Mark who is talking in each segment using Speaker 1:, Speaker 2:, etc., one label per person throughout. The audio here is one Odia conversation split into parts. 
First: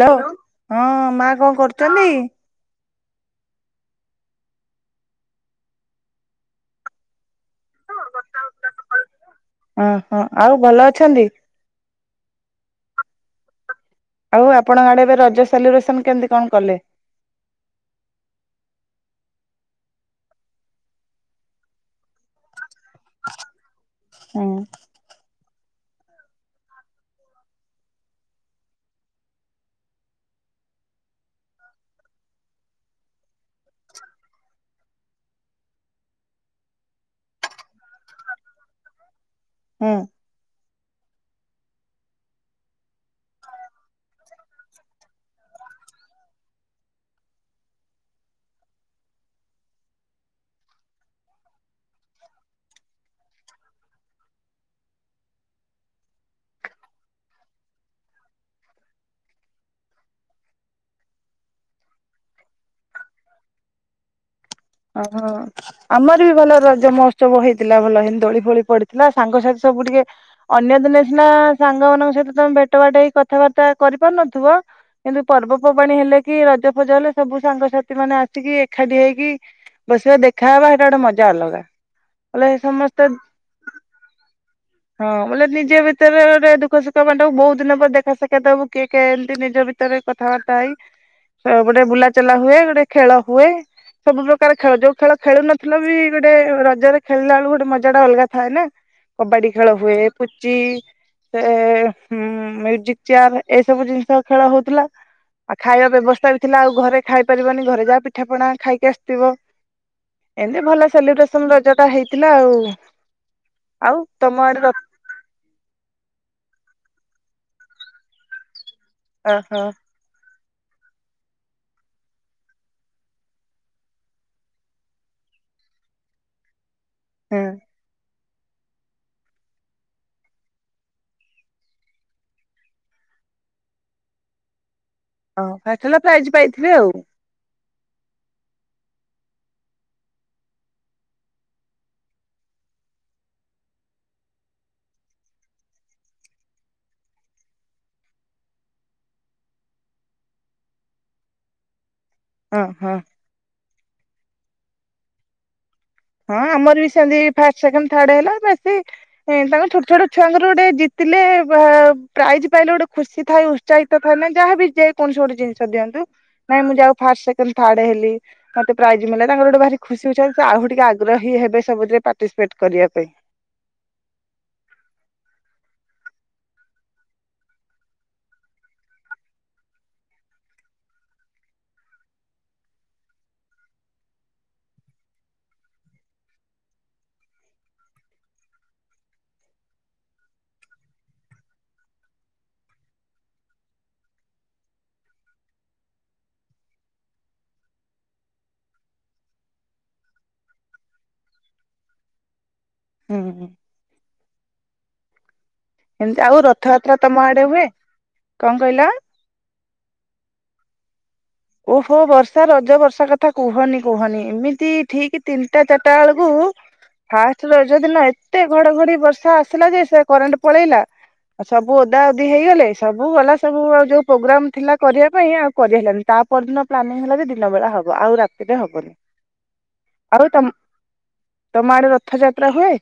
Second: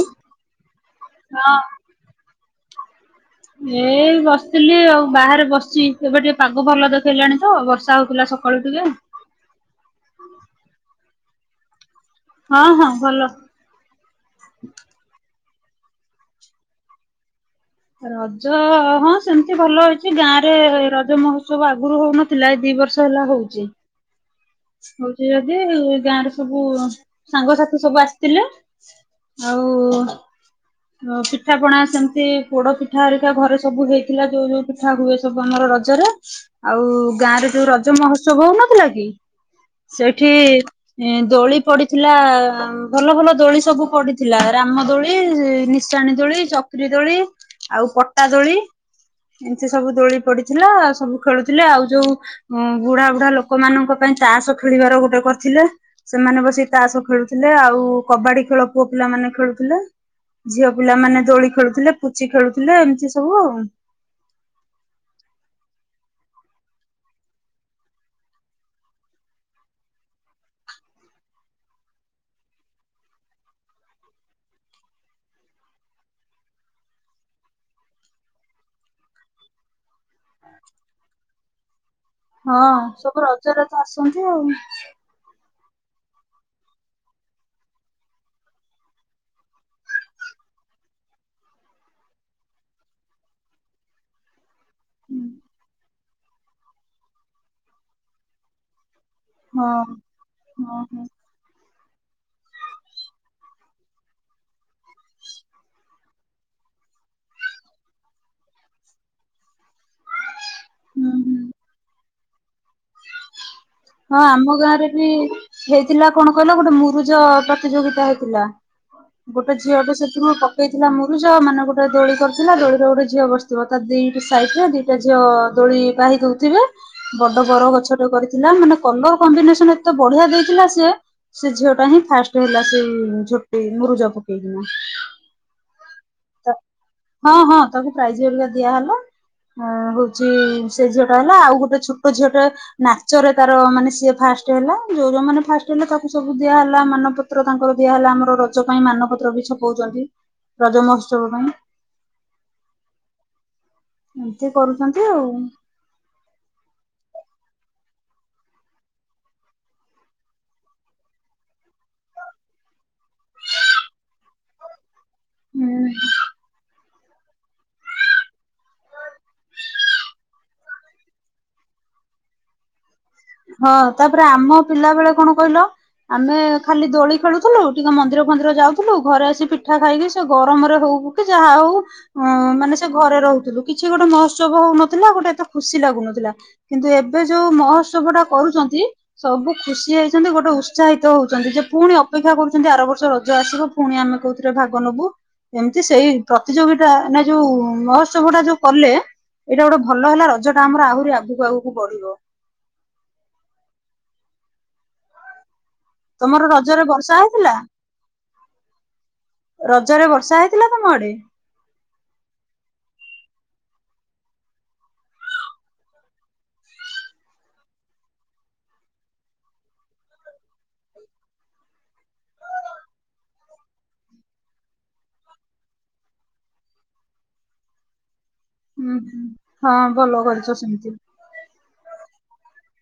Speaker 1: ହ୍ୟାଲୋ ହଁ ମା କଣ
Speaker 2: ହଁ।
Speaker 1: କରୁଛନ୍ତି?
Speaker 2: ଏଇ ବସିଥିଲି ଆଉ ବାହାରେ ବସିଛି ଏବେ ଟିକେ ପାଗ ଭଲ ଦେଖେଇଲାଣି ତ ବର୍ଷା ହଉଥିଲା ସ କାଳୁ ଟୁ ଯେ
Speaker 1: ଓହୋ ଆଉ ଭଲ ଅଛନ୍ତି?
Speaker 2: ହଁ ହଁ ଭଲ।
Speaker 1: ଆଉ ଆପଣଙ୍କ ଆଡେ ଏବେ ରଜ ସେଲିବ୍ରେସନ କେମିତି କଣ କଲେ?
Speaker 2: ରଜ ହଁ ସେମତି ଭଲ ହେଇଛି ଗାଁ ରେ ରଜ ମହୋତ୍ସବ ଆଗରୁ ହଉନ ଥିଲା ଦି ବର୍ଷ ହେଲା ହଉଛି।
Speaker 1: ହୁଁ।
Speaker 2: ହଉଛି ଯଦି ଗାଁରେ ସବୁ ସାଙ୍ଗସାଥି ସବୁ ଆସିଥିଲେ। ଆଉ ପିଠା ପଣା ସେମିତି ପୋଡ ପିଠା ହେରିକା ଘରେ ସବୁ ହେଇଥିଲା ଯୋଉ ଯୋଉ ଉଠା ହୁଏ ସବୁ ଆମର ରଜରେ ଆଉ ଗାଁ ରେ ଯୋଉ ରଜ ମହୋତ୍ସବ ହଉନଥିଲା କି
Speaker 1: ହୁଁ
Speaker 2: ସେଠି ଏ ଦୋଳି ପଡିଥିଲା ଭଲ ଭଲ ଦୋଳି ସବୁ ପଡିଥିଲା ରାମ ଦୋଳି ସାଣି ଦୋଳି ଚକିରିି ଦୋଳି ଆଉ ପଟା ଦୋଳି ଏମିତି ସବୁ ଦୋଳି ପଡିଥିଲା ସବୁ ଖେଳୁଥିଲେ ଆଉ ଯୋଉ ବୁଢା ବୁଢା ଲୋକମାନଙ୍କ ପାଇଁ ତାଷ ଖେଳିବାର ଗୋଟେ କରିଥିଲେ। ସେମାନେ ବସି ତାସ ଖେଳୁଥିଲେ ଆଉ କବାଡି ଖେଳ ପୁଅ ପିଲାମାନେ ଖେଳୁଥିଲେ। ଝିଅ ପିଲାମାନେ ଦୋଳି ଖେଳୁଥିଲେ ପୁଚି ଖେଳୁଥିଲେ ଏମିତି ସବୁ ଆଉ।
Speaker 1: ଓହୋ। ଆମର ବି ଭଲ ରଜ ମହୋତ୍ସବ ହେଇଥିଲା ଭଲ ହେ ଦୋଳି ଫୋଳି ପଡିଥିଲା ସାଙ୍ଗସାଥି ସବୁ ଟିକେ ଅନ୍ୟ ଦିନେ ସିନା ସାଙ୍ଗ ମଙ୍କ ସହିତ ତମେ ଭେଟ ବାଟ ହେଇ କଥାବାର୍ତ୍ତା କରିପାରୁନଥିବ କିନ୍ତୁ ପର୍ବପର୍ବାଣୀ ହେଲେ କି ରଜ ଫଜ ହେଲେ ସବୁ ସାଙ୍ଗସାଥି ମାନେ ଆସିକି ଏକାଠି ହେଇକି ବସିବା ଦେଖାହବା ସେଟା ଗୋଟେ ମଜା ଅଲଗା। ବୋଲେ
Speaker 2: ହଁ
Speaker 1: ସମସ୍ତେ
Speaker 2: ସବୁ ରଜ ରଜ ଆସନ୍ତି ଆଉ।
Speaker 1: ହଁ ବୋଲେ ନିଜ ଭିତରେ ଦୁଃଖ ସୁଖ ବାଣ୍ଟାକୁ ବହୁତ ଦିନ ପରେ ଦେଖା ସାଖା ଦବୁ କିଏ କେଏ ଏମିତି ନିଜ ଭିତରେ ଭିତରେ କଥାବାର୍ତ୍ତା ହେଇ ଗୋଟେ ବୁଲାଚଲା ହୁଏ ଗୋଟେ ଖେଳ ହୁଏ। ସବୁ ପ୍ରକାର ଖେଳ ଯୋଉ ଖେଳ ଖେଳୁନଥିଲ ବି ଗୋଟେ ରଜରେ ଖଳିଲା ବେଳକୁ ଗୋଟେ ମଜା ଟା ଅଲଗା ଥାଏ ନା କବାଡି
Speaker 2: ହଁ
Speaker 1: ଖେଳ ହୁଏ ପୁଚି
Speaker 2: ହଁ ହଁ ହୁଁ
Speaker 1: ସେ ମ୍ୟୁଜିକ ଚେୟାର ଏଇ ସବୁ ଜିନିଷ ଖେଳ ହଉଥିଲା। ଆଉ ଖାଇବା ବ୍ୟବସ୍ଥା ବି ଥିଲା ଆଉ ଘରେ ଖାଇ ପାରିବନି ଘରେ ଯାହା ପିଠା ପଣା ଖାଇକି ଆସିଥିବ। ଏମତି ଭଲ ସେଲିବ୍ରେସନ
Speaker 2: ହୁଁ
Speaker 1: ରଜ ଟା ହେଇଥିଲା ଆଉ ଆଉ
Speaker 2: ହଁ
Speaker 1: ତମ
Speaker 2: ଆମ
Speaker 1: ଆଡେ ର
Speaker 2: ଗାଁ ରେ ବି ହେଇଥିଲା କଣ କହିଲ ଗୋଟେ ମୁରୁଜ ପ୍ରତିଯୋଗିତା ହେଇଥିଲା। ଗୋଟେ
Speaker 1: ଓହୋ
Speaker 2: ଝିଅ ଟେ ସେଠରୁ ହେଇଥିଲା ମୁରୁଜ ମାନେ ଗୋଟେ ଦୋଳି କରିଥିଲା ଦୋଳିରେ ଗୋଟେ ଝିଅ ବସିଥିବ ତା ଦି ଟି ସାଇଟ୍ ରେ ଦି ସେ ଝିଅ ଦୋଳି ପାହି ଦଉଥିବେ
Speaker 1: ହୁଁ।
Speaker 2: ବଡ ବର ଗଛ ଟେ କରିଥିଲା ମାନେ କଲର କମ୍ବିନେସନ ଏତେ ବଢିଆ ଦେଇଥିଲା ସେ ସେ ଝିଅ ଟା ହିଁ ଫାଷ୍ଟ ହେଲା ସେ ଝୋଟି ମୁରୁଜା ପକେଇକିନା।
Speaker 1: ଓ ଫାଷ୍ଟ୍ ହେଲା ପ୍ରାଇଜ୍ ପାଇଥିବେ ଆଉ।
Speaker 2: ହଁ ହଁ ତାକୁ ପ୍ରାଇଜ ଘରିକା ଦିଆହେଲା। ହଁ ହଉଛି ସେ ଝିଅ ଟା ହେଲା ଆଉ ଗୋଟେ ଛୋଟ ଝିଅ ଟା ନାଚରେ ତାର ମାନେ ସିଏ ଫାଷ୍ଟ ହେଲା ଯୋଉ ଯୋଉ ମାନେ ଫାଷ୍ଟ ହେଲେ ତାକୁ ସବୁ ଦିଆ ହେଲା ମାନପ ତ୍ର ତାଙ୍କର ଦିଆହଲା। ଆମର ରଜ ପାଇଁ ମାନପତ୍ର ବି ଛପଉଛନ୍ତି ରଜ ମହୋତ୍ସବ ପାଇଁ।
Speaker 1: ହଁ ହଁ।
Speaker 2: ଏମିତି କରୁଛନ୍ତି ଆଉ।
Speaker 1: ହଁ ଆମର ବି ସେମିତି ଫାଷ୍ଟ ସେକଣ୍ଡ ଥାର୍ଡ ହେଲା ବେଶୀ ହଁ ତାଙ୍କ ଛୋଟ ଛୋଟ ଛୁଆଙ୍କର ଗୋଟେ ଜିତିଲେ ପ୍ରା ପ୍ରାଇଜି ପାଇଲେ ଗୋଟେ ଖୁସି ଥାଏ ଉ ଚାଇତ ଫେଏନେ ଯାହା ବି ଯେକୌଣସି ଗୋଟେ ଜିନିଷ
Speaker 2: ହୁଁ।
Speaker 1: ଦିଅନ୍ତୁ। ନାଇଁ ମୁଁ ଯାହୋଉ ଫାର୍ଷ୍ଟ ସେକେଣ୍ଡ ଥାର୍ଡ ହେଲି ମତେ ପ୍ରାଇଜି ମିଲଲା ତାଙ୍କର ଗୋଟେ ଭାରି ଖୁସି ଉତ୍ସାହିତ ଆହୁଟିକେ ଆଗ୍ ଆଗ୍ରହୀ ହେବେ ସବୁଥିରେ ପାର୍ଟିସପେଟ କରିବା ପାଇଁ।
Speaker 2: ହଁ ତାପରେ ଆମ ପିଲା ବେଳେ କଣ କହିଲ ଆମେ ଖାଲି ଦୋଳି ଖେଳୁଥିଲୁ ଟିକେ ମନ୍ଦିର ଫନ୍ଦିର ଯାଉଥିଲୁ ଘରେ ଆସି ପିଠା ଖାଇକି ସେ ଗରମରେ ହଉ କି ଯାହା ହଉ ଅ ମାନେ ସେ ଘରେ ରହୁଥିଲୁ କିଛି ଗୋଟେ ମହୋତ୍ସବ ହଉନଥିଲା ଗୋଟେ ଏତେ ଖୁସି ଲାଗୁନଥିଲା କିନ୍ତୁ ଏବେ ଯୋଉ ମହୋତ୍ସବ ଟା କରୁଚନ୍ତି ସବୁ ଖୁସି ହେଇଛନ୍ତି ଗୋଟେ ଉତ୍ସାହିତ ହଉଚନ୍ତି ଯେ ପୁଣି ଅପେକ୍ଷା କରୁଛନ୍ତି ଆର ବର୍ଷ ରଜ ଆସିବ ପୁଣି ଆମେ କୋଉଥିରେ ଭାଗ ନୋବୁ? ଏମିତି ସେଇ ପ୍ରତିଯୋଗିତା ନା ଯୋଉ ମହୋତ୍ସବ ଟା ଯୋଉ କଲେ ଏଇଟା ଗୋଟେ ଭଲ ହେଲା ରଜଟା ଆମର ଆହୁରି ଆଗକୁ ଆଗକୁ ବଢିବ।
Speaker 1: ହୁଁ ହୁଁ। ଏମିତି ଆଉ
Speaker 2: ତମର ରଜରେ
Speaker 1: ରଥଯାତ୍ରା
Speaker 2: ବର୍ଷା
Speaker 1: ତମ ଆଡେ
Speaker 2: ହେଇଥିଲା
Speaker 1: ହୁଏ କଣ କହିଲ?
Speaker 2: ରଜରେ ବର୍ଷା ହେଇଥିଲା ତମ ଆଡେ?
Speaker 1: ଓହୋ ବର୍ଷା ରଜ ବର୍ଷା କଥା କୁହନି କୁହନି ଏମିତି ଠିକ୍ ତିନିଟା ଚାରିଟା ବେଳକୁ ଫାଷ୍ଟେ ରଜ ଦିନ ଏତେ ଘଡଘଡି ବର୍ଷା ଆସିଲା ଯେ ସେ କରେଣ୍ଟ ପଳେଇଲା। ଆଉ ସବୁ ଓଦା ଓଦି ହେଇଗଲେ ସବୁ ଗଲା ସବୁ ଆଉ ଯୋଉ ପ୍ରୋଗ୍ରାମ ଥିଲା କରିବା ପାଇଁ ଆଉ କରିହେଲାନିହିଁ। ତା ପରଦିନ ପ୍ଲାନିଂ ହେଲା ଯେ ଦିନ ବେଳା ହବ ଆଉ ରାତି
Speaker 2: ହୁଁ ହୁଁ ହଁ ଭଲ
Speaker 1: ତମ
Speaker 2: କରିଚ ସେମିତି।
Speaker 1: ତମ ଆଡେ ରଥଯାତ୍ରା ହୁଏ?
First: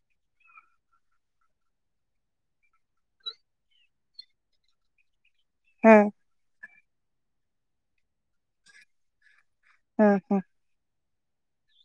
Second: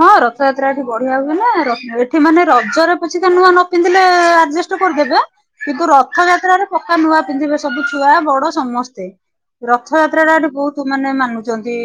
Speaker 2: ହଁ ରଥଯାତ୍ରା ଏଠି ବଢିଆ ହୁଏ ନା ଏଠି ମାନେ ରଜରେ ପଛିକା ନୂଆ ନ ପିନ୍ଧିଲେ ଆଡଯେଷ୍ଟ କରିଦେବେ କିନ୍ତୁ
Speaker 1: ହଁ
Speaker 2: ରଥଯାତ୍ରାରେ ପକ୍କା ନୂଆ ପିନ୍ଧିବେ ସବୁ ଛୁଆ ବଡ ସମସ୍ତେ।
Speaker 1: ହଁ
Speaker 2: ରଥଯାତ୍ରା ଟା
Speaker 1: ହଁ।
Speaker 2: ଏଠି ବହୁତ ମାନେ ମାନୁଚନ୍ତି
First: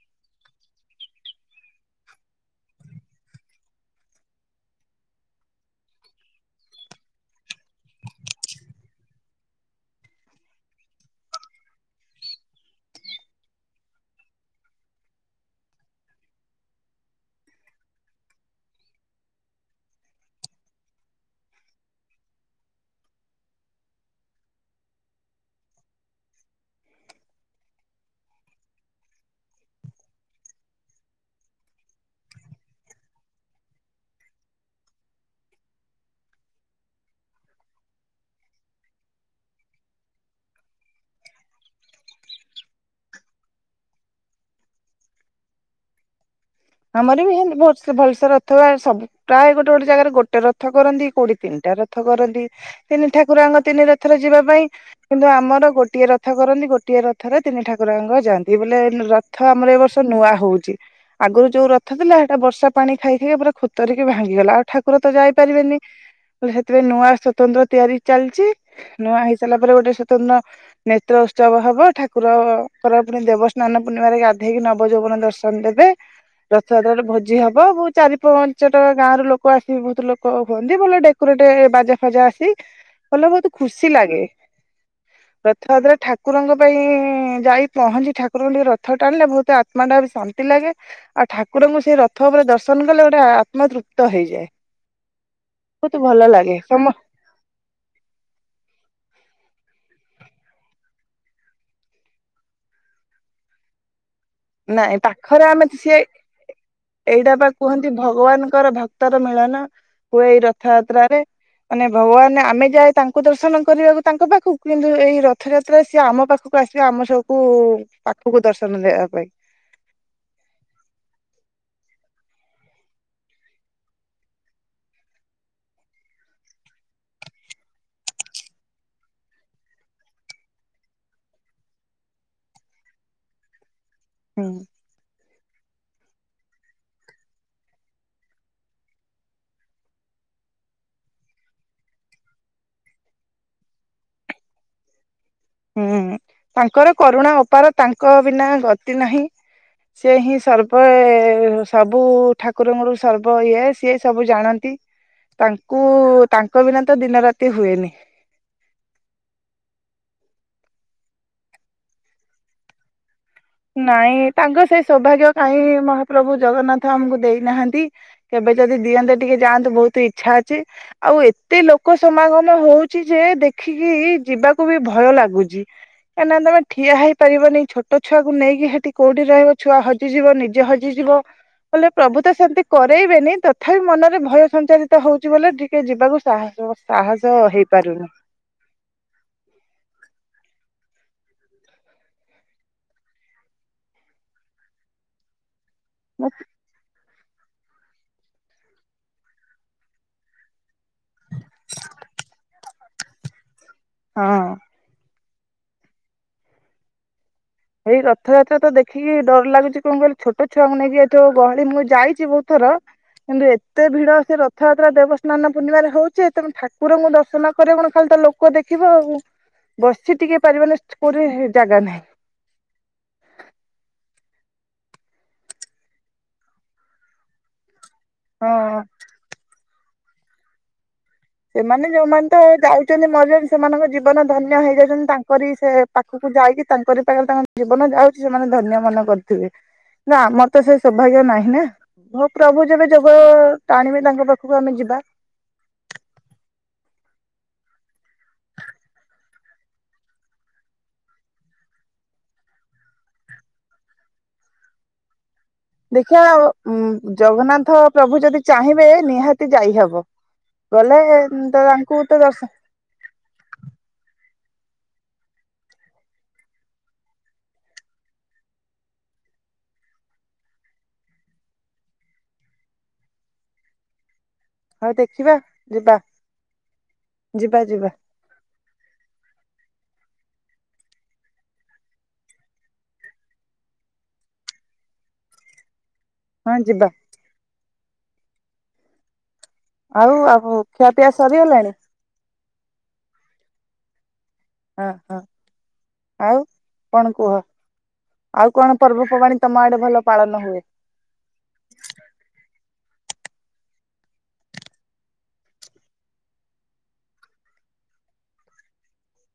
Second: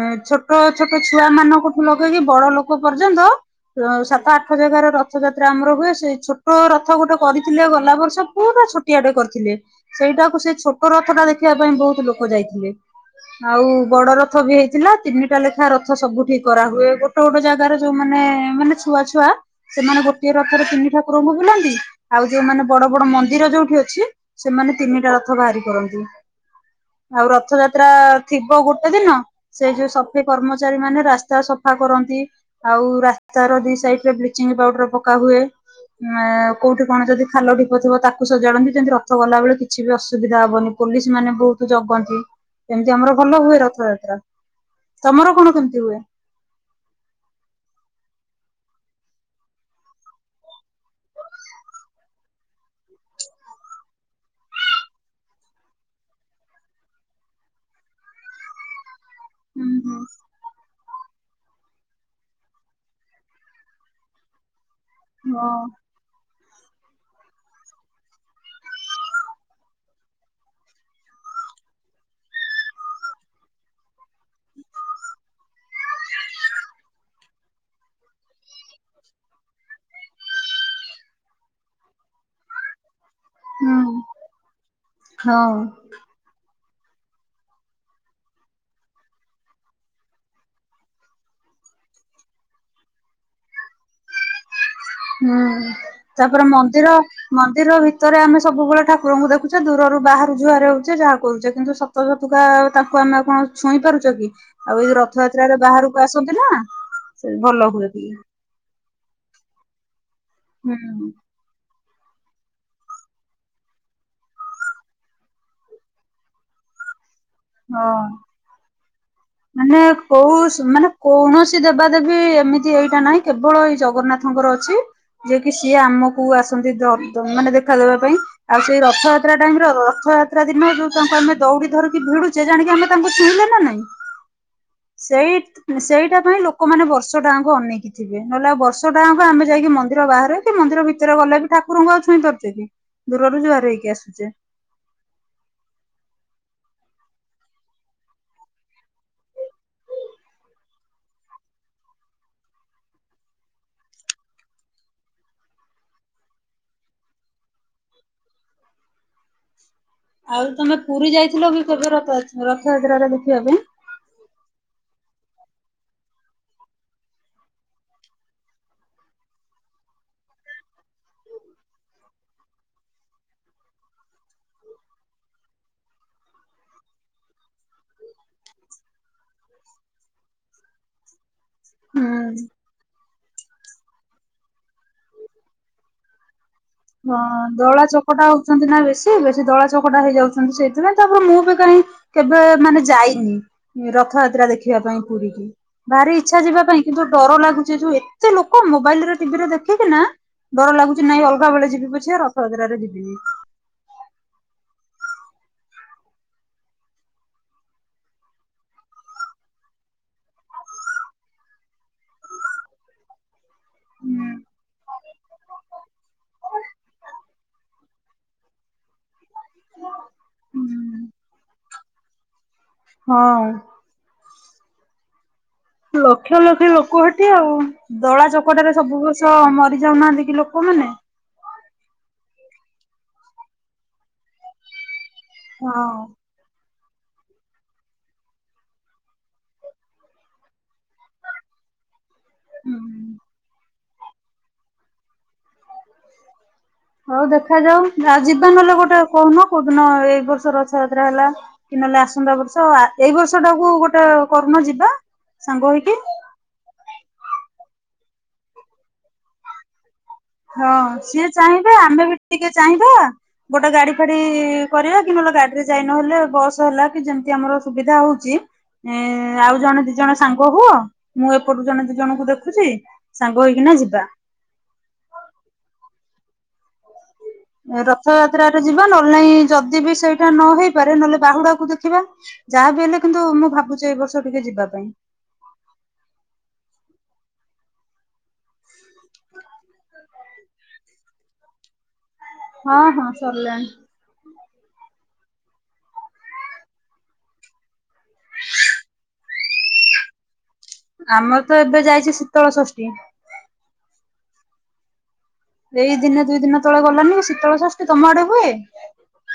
Speaker 2: ଏଁ ଛୋଟ ଛୋଟ ଛୁଆ ମାନଙ୍କଠୁ କି ଯୋଉ ଟା କି ବଡ଼ ଲୋକ ପର୍ଯ୍ୟନ୍ତ ସାତ ଆଠ ଜାଗାଟେ ରଥ ଯାତ୍ରା ଆମର ହୁଏ ସେ ଛୋଟ ରଥ ଗୋଟେ କରିଥିଲେ ଗଲା ବର୍ଷ ପୁରା ଛୋଟ। ଛୋଟିଆଟିଏ କରିଥିଲେ ସେଇଟାକୁ ସେ ଛୋଟ ରଥ ଟା ଦେଖିବା ପାଇଁ ବୋଉହୁତ ଲୋକ ଯାଇଥିଲେ। ଆଉ ବଡ ରଥ ବି ହେଇଥିଲା ତିନିଟା ଲେଖାଏ ରଥ ସବୁ ଠିକରାହୁଏ। ଗୋଟେ ଗୋଟେ ଜାଗାରେ ଯୋଉ ମାନେ ମାନେ ଛୁଆ ଛୁଆ ସେମାନେ ଗୋଟିଏ ରଥରେ ତିନି ଠାକୁରଙ୍କୁ ବୁଲାନ୍ତି ଆଉ ଯୋଉ ମାନେ ବଡ ବଡ ମନ୍ଦିର ଯୋଉଠି ଅଛି। ସେମାନେ ତିନିଟା ରଥ ବାହାରି କରନ୍ତି। ଆଉ ରଥଯାତ୍ରା ଥିବ ଗୋଟେ ଦିନ ସେଇ ଯୋଉ ସଫେଇ କର୍ମଚାରୀ ମାନେ ରାସ୍ତା ସଫ ସଫା କରନ୍ତି ଆଉ ରାସ୍ତାର ଦିଇ ସାଇଟି ରେ ବ୍ଲିଚିଂ ପାଉଡର ପକା ହୁଏ। ଉ କୋଉଠି କଣ ଯଦି ଖାଲ ଢିପ ଥିବ ତାକୁ ସଜାଡ଼ନ୍ତି ଯେମିତି ରଥ ଗଲା ବେଳେ କିଛି ବି ଅସୁବିଧା ହବନି। ପୋଲିସ ମାନେ ବହୁତ ଜଗନ୍ତି। ଏମିତି ଆମର ଭଲ ହୁଏ ରଥଯାତ୍ରା। ତମର କଣ କେମିତି ହୁଏ?
Speaker 1: ଆମର ବି ହେଁ ମିତି ଭ ଭଲସେ ରଥ ହୁଏ ସବୁ ପ୍ରାୟ ଗୋଟେ ଗୋଟେ ଜାଗାରେ ଗୋଟେ ରଥ କରନ୍ତି କୋଉଠି ତିନିଟା ରଥ କରନ୍ତି। ତିନି ଠାକୁରଆଙ୍କ ତିନି ରଥରେ ଯିବା ପାଇଁ। କିନ୍ତୁ ଆମର ଗୋଟିଏ ରଥ କରନ୍ତି ଗୋଟିଏ ରଥରେ ତିନି ଠାକୁରଆଙ୍କ ଯାଆନ୍ତି ବୋଲେ ଥ
Speaker 2: ହୁଁ
Speaker 1: ଆମର ଏ
Speaker 2: ହୁଁ।
Speaker 1: ବର୍ଷ ନୂଆ ହଉଚି ଆଗରୁ ଯୋଉ ରଥ ଥିଲା ହେଟା ବର୍ଷା ପାଣି ଖାଇଖାଇ ପୁରା ଖୁତରିକି ଭାଙ୍ଗିଗଲା ଆଉ ଠାକୁର ତ
Speaker 2: ହଁ
Speaker 1: ଯାଇପାରିବେନି। ସେଥିରେ ନୂଆ ସ୍ୱତନ୍ତ୍ର ତିଆରି ଚାଲିଚି। ନୂଆ ହେଇସାରିଲା ପରେ ଗୋଟେ ସ୍ୱତନ୍ତଣ୍ଣ ନେତ୍ର ଉତ୍ସବ ହବ ଠାକୁରଙ୍କର ପୁଣି ଦେବ ସ୍ନାନ ପୂର୍ଣ୍ଣିମାାରେ ଗାଧେଇକି ନବ ଯୌବନ ଦର୍ଶନ ଦେବେ। ରଥଯାତ୍ରାରେ ଭୋଜି ହବ ବହୁ ଚାରି ପାଞ୍ଚଟା ଗାଁ ର ଲୋକ ଆସିକି ବହୁତ ଲୋକ ହୁଅନ୍ତି ଭଲ ଡା କୁର ଟେ ବାଜା ଫାଜା ଆସି କଲ ବହୁତୁ ଖୁସି
Speaker 2: ହୁଁ
Speaker 1: ଲାଗେ
Speaker 2: ହଁ।
Speaker 1: ରଥଯାତ୍ରା ଠା ଠାକୁରଙ୍କ ପାଇଁ ଯାଇ ପହଞ୍ଚି ଠାକୁରଙ୍କୁ ଟିକେ ରଥ ଟାଣିଲେ ବହୁତ ଆତ୍ମା ଟା ବି ଶାନ୍ତି ଲାଗେ ଆଉ ଠାକୁରଙ୍କୁ ସେଇ ରଥ ଉପରେ ଦର୍ଶନ କଲେ ଗୋଟେ ଆତ୍ମାତୃପ୍ତ ହେଇଯାଏ।
Speaker 2: ହୁଁ
Speaker 1: ବହୁତ ଭଲ
Speaker 2: ତାପରେ
Speaker 1: ଲାଗେ ସମ
Speaker 2: ମନ୍ଦିର ମନ୍ଦିର ଭିତରେ ଆମେ ସବୁବେଳେ ଠାକୁରଙ୍କୁ ଦେଖୁଛେ ଦୂରରୁ ବାହାରୁ ଯୁହରହଉଚେ ଯାହା କହୁଛେ କିନ୍ତୁ ତତକା ତାଙ୍କୁ ଆମେ କଣ ଛୁଇଁ ପାରୁଛ କି? ଆଉ ଏଇ
Speaker 1: ନାଇଁ ପାଖରେ
Speaker 2: ରଥଯାତ୍ରାରେ
Speaker 1: ଆମେ
Speaker 2: ବାହାରକୁ
Speaker 1: ସିଏ
Speaker 2: ଆସନ୍ତି ନା ସେ
Speaker 1: ଏଇଟା ବା
Speaker 2: ଭଲ ହୁଏ
Speaker 1: କୁହନ୍ତି
Speaker 2: ଟିକେ
Speaker 1: ଭଗବାନଙ୍କର ଭକ୍ ତର ମିଳନ ହୁଏ ଏଇ
Speaker 2: ହୁଁ
Speaker 1: ରଥଯାତ୍ରାରେ। ମାନେ ଭଗବାନ ଆମେ ଯାଏ ତାଙ୍କୁ ଦର୍ଶନ କରିବାକୁ ତାଙ୍କ ପାଖକୁ କିନ୍ତୁ ଏଇ ରଥଯାତ୍ରା ସିଏ ଆମ ପାଖକୁ ଆସିବା ଆମ ସବକୁୁ
Speaker 2: ହଁ।
Speaker 1: ପାଖକୁ ଦର୍ଶନ ଦେବା ପାଇଁ।
Speaker 2: ମାନେ କୋଉ ମାନେ କୌଣସି ଦେବାଦେବୀ ଏମିତି ଏଇଟା ନାହିଁ କେବଳ ଏଇ ଜଗନ୍ନାଥ ଙ୍କର ଅଛି ଯିଏ କିି ସିଏ ଆମକୁ ଆସନ୍ତି ମାନେ ଦେଖା ଦେବା ପାଇଁ। ଆଉ ସେଇ ରଥଯାତ୍ରା ଟାଙ୍କି ରଥଯାତ୍ରା ଦିନ ଯୋଉ ତାଙ୍କୁ ଆମେ ଦୌଡି ଧରିକି ଭିଡୁଛେ ଜାଣିକି ଆମେ ତାଙ୍କୁ ଛୁଇଁଲେ ନା ନାଇଁ?
Speaker 1: ହୁଁ।
Speaker 2: ସହିତ ସେଇଟା ପାଇଁ ଲୋକମାନେ ବର୍ଷ ଟାଙ୍କୁ ଅନେଇକି ଥିବେ ନହେଲେ ବର୍ଷ ଟାଙ୍କୁ ଆମେ ଯାଇକି ମନ୍ଦିର ବାହାରେ ମନ୍ଦିର ଭିତରେ ଗଲେ ବି ଠାକୁରଙ୍କୁ ଆଉଛଇଁ ପାରୁଛେ କି ଦୂରରୁ ଯୁହାର ହେଇକି ଆସୁଚେ।
Speaker 1: ହୁଁ ତାଙ୍କର କରୁଣା ଉପାର ତାଙ୍କ ବିନା ଗତି ନାହିଁ ସି ହିଁ ସର୍ବ ସବୁ ଠାକୁରଙ୍କର ସର୍ବ ଇଏ ସିଏ ସବୁ ଜାଣନ୍ତି। ତାଙ୍କୁ ତାଙ୍କ ବିନା ତ ଦିନ ରାତି ହୁଏନି।
Speaker 2: ଆଉ ତମେ ପୁରୀ ଯାଇଥିଲ ବି କେବେ ରଥଯାତ୍ରାରେ ଦେଖିବା ପାଇଁ।
Speaker 1: ନାଇଁ ତାଙ୍କ ସେଇ ସୌଭାଗ୍ୟ କାହିଁ ମହାପ୍ରଭୁ ଜଗନ୍ନାଥ ଆମକୁ ଦେଇନାହାନ୍ତି କେବେ ଯଦି ଦିଅନ୍ତେ ଟିକେ ଯାଆନ୍ତୁ ବହୁତ ଇଚ୍ଛା ଅଛି। ଆଉ ଏତେ ଲୋକ ସମାଗମ ହଉଛି ଯେ ଦେଖିକି ଯିବାକୁ ବି ଭୟ ଲାଗୁଛି। କାଁ ନା ତମେଠିଆ ହେଇ ପାରିବନି ଛୋଟ ଛୁଆକୁ ନେଇକି ସେଠି କୋଉଠି ରହିବ ଛୁଆ ହଜିଯିବ ନିଜେ ହଜିଯିବ। କଲେ ପ୍ରଭୁ ତ
Speaker 2: ହୁଁ
Speaker 1: ସେମିତି କରରେଇବେନି ତ ତଥାପି ମନରେ ଭୟ ସଞ୍ଚାରିତ ହଉଛି ବଲେ ଟିକେ ଯିବାକୁ ସାହସ
Speaker 2: ହଁ
Speaker 1: ସାହସ
Speaker 2: ଦଳା
Speaker 1: ହେଇପାରୁନି
Speaker 2: ଚକଟା ଆଉ ନା ବେଶୀ ବେଶୀ ଦଳା ଚକଟା ହେଇଯାଉଛନ୍ତି। ସେଇଥିପାଇଁ ତାପରେ ମୁଁ ବି କାହିଁ କେବେ ମାନେ ଯାଇନି ରଥଯାତ୍ରା ଦେଖିବା ପାଇଁ ପୁରୀ କିି। ଭାରି ଇଚ୍ଛା ଯିବା ପାଇଁ କିନ୍ତୁ। ଡର ଲାଗୁଛି ଯୋଉ ଏତେ ଲୋକ ମୋବାଇଲ ରେ ଟିଭି ରେ ଦେଖିକି ନା ଡର ଲାଗୁଛି ନାଇଁ ଅଲ। ସା ବବେଳେ ଯିବି ପଛେ ରଥଯାତ୍ରାରେ ଯିବିନି।
Speaker 1: ହଁ ଏଇ ରଥଯାତ୍ରା ତ ଦେଖିକି ଡର ଲାଗୁଛି କଣ କହିଲୁ ଛୋଟ ଛୁଆଙ୍କୁ ନେଇକି ଏଠ ଗହଳି ମୁଁ ଯାଇଛି ବହୁତ ଥର କିନ୍ତ [inaudible] ଏତେ ଭିଡ ସେ ରଥଯାତ୍ରା ଦେବସ୍ନାନ ପୂର୍ଣ୍ଣିମାରେ ହେଉଛି ତେ ଠାକୁରଙ୍କୁ ଦର୍ଶନ କରେ କଣ ଖାଲି ତା ଲୋକ ଲୋକ ଦେଖିବ ଆଉ ବସି ଟିକେ ପାରିବନି କୋଉଠି ଜାଗା ନାହିଁ।
Speaker 2: ହଁ! ଲକ୍ଷ ଲକ୍ଷ ଲୋକ ହେଠେ ଆଉ ଦଳା ଚକଟରେ
Speaker 1: ହଁ
Speaker 2: ସବୁ ବର୍ଷ ମରି ଯାଉନାହାନ୍ତି କି ଲୋକ- କ ମାନେ
Speaker 1: ସେମାନେ ଯୋଉମାନେ ତ ଯାଇଛନ୍ତି ମଜ ସେମାନଙ୍କ ଜୀବନ ଧନ୍ୟ ହେଇଯାଇଛନ୍ତି ତାଙ୍କରି ସେ
Speaker 2: ହଁ।
Speaker 1: ପାଖ- ଯାଇକି ତାଙ୍କର ପାଖେ ତାଙ୍କ ଜୀବନ ଯାଉଛି ସେମାନେ ଧନ୍ୟ ମନ କରିୁଥିବେ। ନା ମର ତ ସେଇ ସୌଭାଗ୍ୟ ନାହିଁ ନା। ହୋ ପ୍ରଭୁ ଯେବେ
Speaker 2: ହୁଁ।
Speaker 1: ଯୋଗ ଟାଣିବେ ତାଙ୍କ ପାଖକୁ ଆମେ ଯିବା।
Speaker 2: ହଉ ଦେଖାଯାଉ ଯିବା ନହେଲେ ଗୋଟେ କହୁନ କୋଉଦିନ ଏଇ ବର୍ଷ ରଥଯାତ୍ରା ହେଲା। କି ନହେଲେ ଆସନ୍ତା ବର୍ଷ ଏଇ ବର୍ଷ ଟାକୁ ଗୋଟେ କରୁନା ଯିବା। ସାଙ୍ଗ ହେଇକି
Speaker 1: ଦେଖିବା ଉ ଜଗନ୍ନାଥ ପ୍ରଭୁ ଯଦି ଚାହିଁବେ ନିହାତି ଯାଇହବ।
Speaker 2: ହଁ
Speaker 1: ଗଲେ
Speaker 2: ସିଏ
Speaker 1: ତ
Speaker 2: ଚାହିଁବେ
Speaker 1: ତାଙ୍କୁ
Speaker 2: ଆମେ ବି
Speaker 1: ତ ଦର୍ଶ
Speaker 2: ଟିକେ ଚାହିଁବା ଗୋଟେ ଗାଡି ଫାଡି କରିବା କି ନହେଲେ ଗାଡିରେ ଯାଇ ନହେଲେ ବସ ହେଲା କି ଯେମିତି ଆମର ସୁବିଧା ହଉଛି ଏଁ ଆଉ ଜଣେ ଦି ଜଣ ସାଙ୍ଗ ହୁଅ ମୁଁ ଏପଟୁ ଜଣେ ଦି ଜଣଙ୍କୁ ଦେଖୁଛି ସାଙ୍ଗ ହେଇକିନା ଯିବା।
Speaker 1: ହଉ ଦେଖିବା ଯିବା ଯିବା ଯିବା।
Speaker 2: ରଥ ଯାତ୍ରାରେ ଯିବା ନହେଲେ ନାଇଁ ଯଦି ବି ସେଇଟା ନ ହେଇପାରେ ନହେଲେ ବାହୁଡାକୁ ଦେଖିବା। ଯାହାବି ହେଲେ କିନ୍ତୁ ମୁଁ ଭାବୁଛି ଏ ବର୍ଷ ଟିକେ ଯିବା ପାଇଁ।
Speaker 1: ହଁ ଯିବା।
Speaker 2: ହ [unintelligible]
Speaker 1: ଆଉ ଆଉ ଖିଆପିଆ ସରିଗଲାଣି?
Speaker 2: ହଁ ହଁ ସରିଲାଣି।
Speaker 1: ହଁ ହଁ ଆଉ କଣ କୁହ? ଆଉ କଣ ପର୍ବପର୍ବାଣି ତମ ଆଡେ ଭଲ ପାଳନ ହୁଏ?
Speaker 2: ଆମର ତ ଏବେ ଯାଇଛି ଶୀତଳ ଷଷ୍ଠୀ। ଏଇ ଦିନେ ଦୁଇ ଦିନ ତଳେ ଗଲାନିକି ଶୀତଳ ଷଷ୍ଠୀ ତମ ଆଡେ ହୁଏ?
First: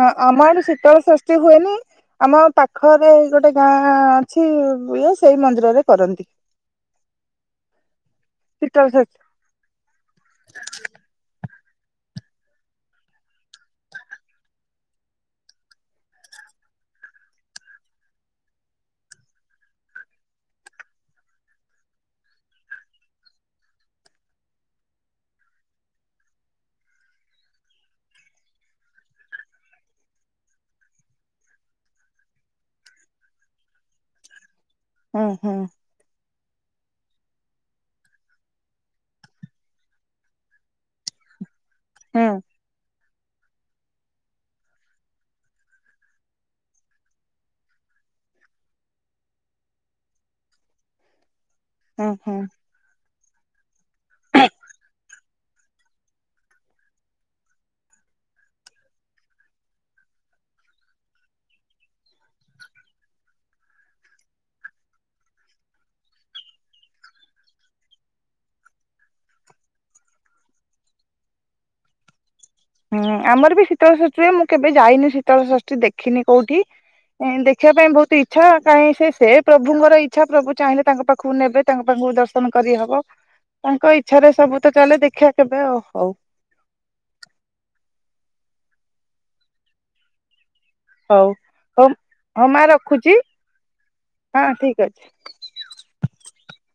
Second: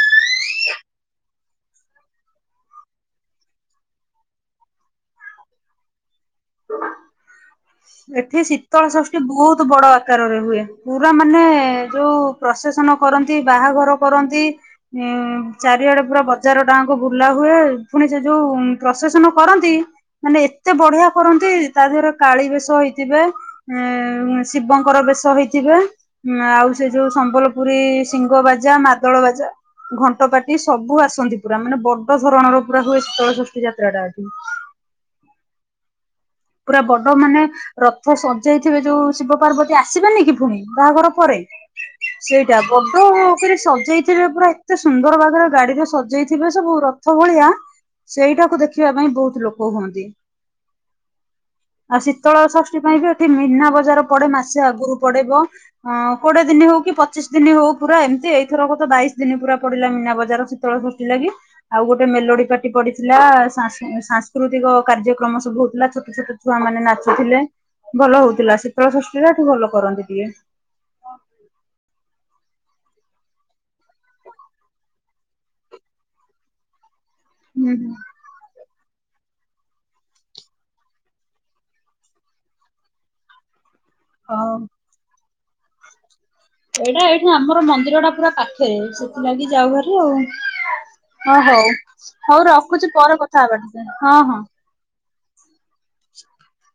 Speaker 1: ହଁ ଆମ ଆଡେ ଶୀତଳ ସଷ୍ଠି ହୁଏନି! ଆମ ଗାଁ ପାଖରେ ଗୋଟେ ଗାଁ ଅଛି ଇଏ ସେଇ ମନ୍ଦିରରେ କରନ୍ତି।
Speaker 2: ଏଠି ଶୀତଳ ସଷ୍ଠି ବହୁତ ବଡ ଆକା ଆକାରେ ହୁଏ ପୁରା ମାନେ ଯୋଉ ପ୍ରସେସନ କରନ୍ତି ବାହାଘର କରନ୍ତି। ଉଁ ଚାରିଆଡେ ପୁରା ବଜାରଟା ଯାଙ୍କ ବୁଲା ହୁଏ ପୁଣି ସେ ଯୋଉ ପ୍ରସେସନ କରନ୍ତି ମାନେ ଏତେ ବଢିଆ କରନ୍ତି ତା ଦେହରେ କାଳି ବେଶ ହେଇଥିବେ। ଉଁ ଶିବଙ୍କର ବେଶ ହେଇଥିବ। ହଁ ଆଉ ସେ ଯୋଉ ସମ୍ବଲପୁରୀ ଶିଙ୍ଗ ବାଜା ମାଦଳ ବାଜା। ଘଣ୍ଟପାଟି ସବୁ ଆସନ୍ତି ପୁରା ମାନେ ବଡ ଧରଣର ପୁରା ହୁଏ ଶୀତଳ ଷଷ୍ଠୀ ଯାତ୍ରା ଟା ଏଠି।
Speaker 1: ଉଁ ହୁଁ।
Speaker 2: ପୁରା ବଡ ମାନେ ରଥ ସଜାଇଥିବେ ଯୋଉ ଶିବ ପାର୍ବତୀ ଆସିବେନି କି ଫୁଣି ବାହାଘର ପରେ।
Speaker 1: ହୁଁ
Speaker 2: ସେଇଟା ବଡ଼ ଅ ପରି ସଜେଇଥିବେ ପୁରା ଏତେ ସୁନ୍ଦର ବାଗରେ ଗାଡିକୁ ସଜେଇଥିବେ ସବୁ ରଥ ଭଳିଆ ସେଇଟାକୁ ଦେଖିବା ପାଇଁ ବହୁତ ଲୋକ ହୁଅନ୍ତି। ଆଉ
Speaker 1: ହୁଁ ହୁଁ
Speaker 2: ଶୀତଳ ଷଷ୍ଠୀ ପାଇଁ ବି ଏଠି ମିନା ବଜାର ପଡେ ମାସେ ଆଗରୁ ପଡେଇବ। ହଁ କୋଡିଏ ଦିନ ହଉ କି ପଚିଶ ଦିନି ହଉ ପୁରା ଏମିତି ଏଇଥରକ ତ ବାଇଶ ଦିନ ପୁରା ପଡିଲା ମୀନା ବଜାର। ଶୀତଳ ଷଷ୍ଠି ଲାଗି! ଆଉ ଗୋଟେ ମେଲୋଡି ପାର୍ଟି ପଡିଥିଲା ସାସଂ ସାଂସ୍କୃତିକ କାର୍ଯ୍ୟକ୍ରମ ସବୁ ହଉଥିଲା ଛୋଟ ଛୋଟ ଛୁଆ ମାନେ ନାଚୁଥିଲେ ଭଲ ହଉଥିଲା ଶୀତଳ ସଷ୍ଠି ଟା ଏଠି ଭଲ କରନ୍ତି ଟିକେ।
Speaker 1: ହୁଁ ଆମର ବି ଶୀତଳ ଷଷ୍ଠୀ ହୁଏ ମୁଁ କେବେ ଯାଇନି ଶୀତଳ ଷଷ୍ଠୀ ଦେଖିନି କୋଉଠି ଇଁ ଦେଖିବା
Speaker 2: ହୁଁ
Speaker 1: ପାଇଁ
Speaker 2: ହୁଁ।
Speaker 1: ବହୁତ ଇ ଛା କାଇଁ ସେ ପ୍ରଭୁଙ୍କର ଇଚ୍ଛା ପ୍ରଭୁ ଚାହିଁଲେ ତାଙ୍କ ପାଖକୁ ନେବେ ତାଙ୍କ ପାଖକୁ ଦର୍ଶନ କରିହବ। ତାଙ୍କ ଇଚ୍ଛାରେ
Speaker 2: ହଉ
Speaker 1: ସବୁ ତ ଚାଲେ ଦେଖିବା କେବେ ହଉ।
Speaker 2: ଏଇଟା ଏଇଠି ଆମର ମନ୍ଦିର ଟା ପୁରା ପାଖରେ ସେଥିଲାଗି ଯାଉ ଭାରି ଆଉ। ହଁ ହଉ ହଉ ରଖୁଛି ପରେ କଥା ହବା ଟିକେ। ହଁ ହଁ
Speaker 1: ଠିକ୍ ଅଛି।
Speaker 2: [unintelligible]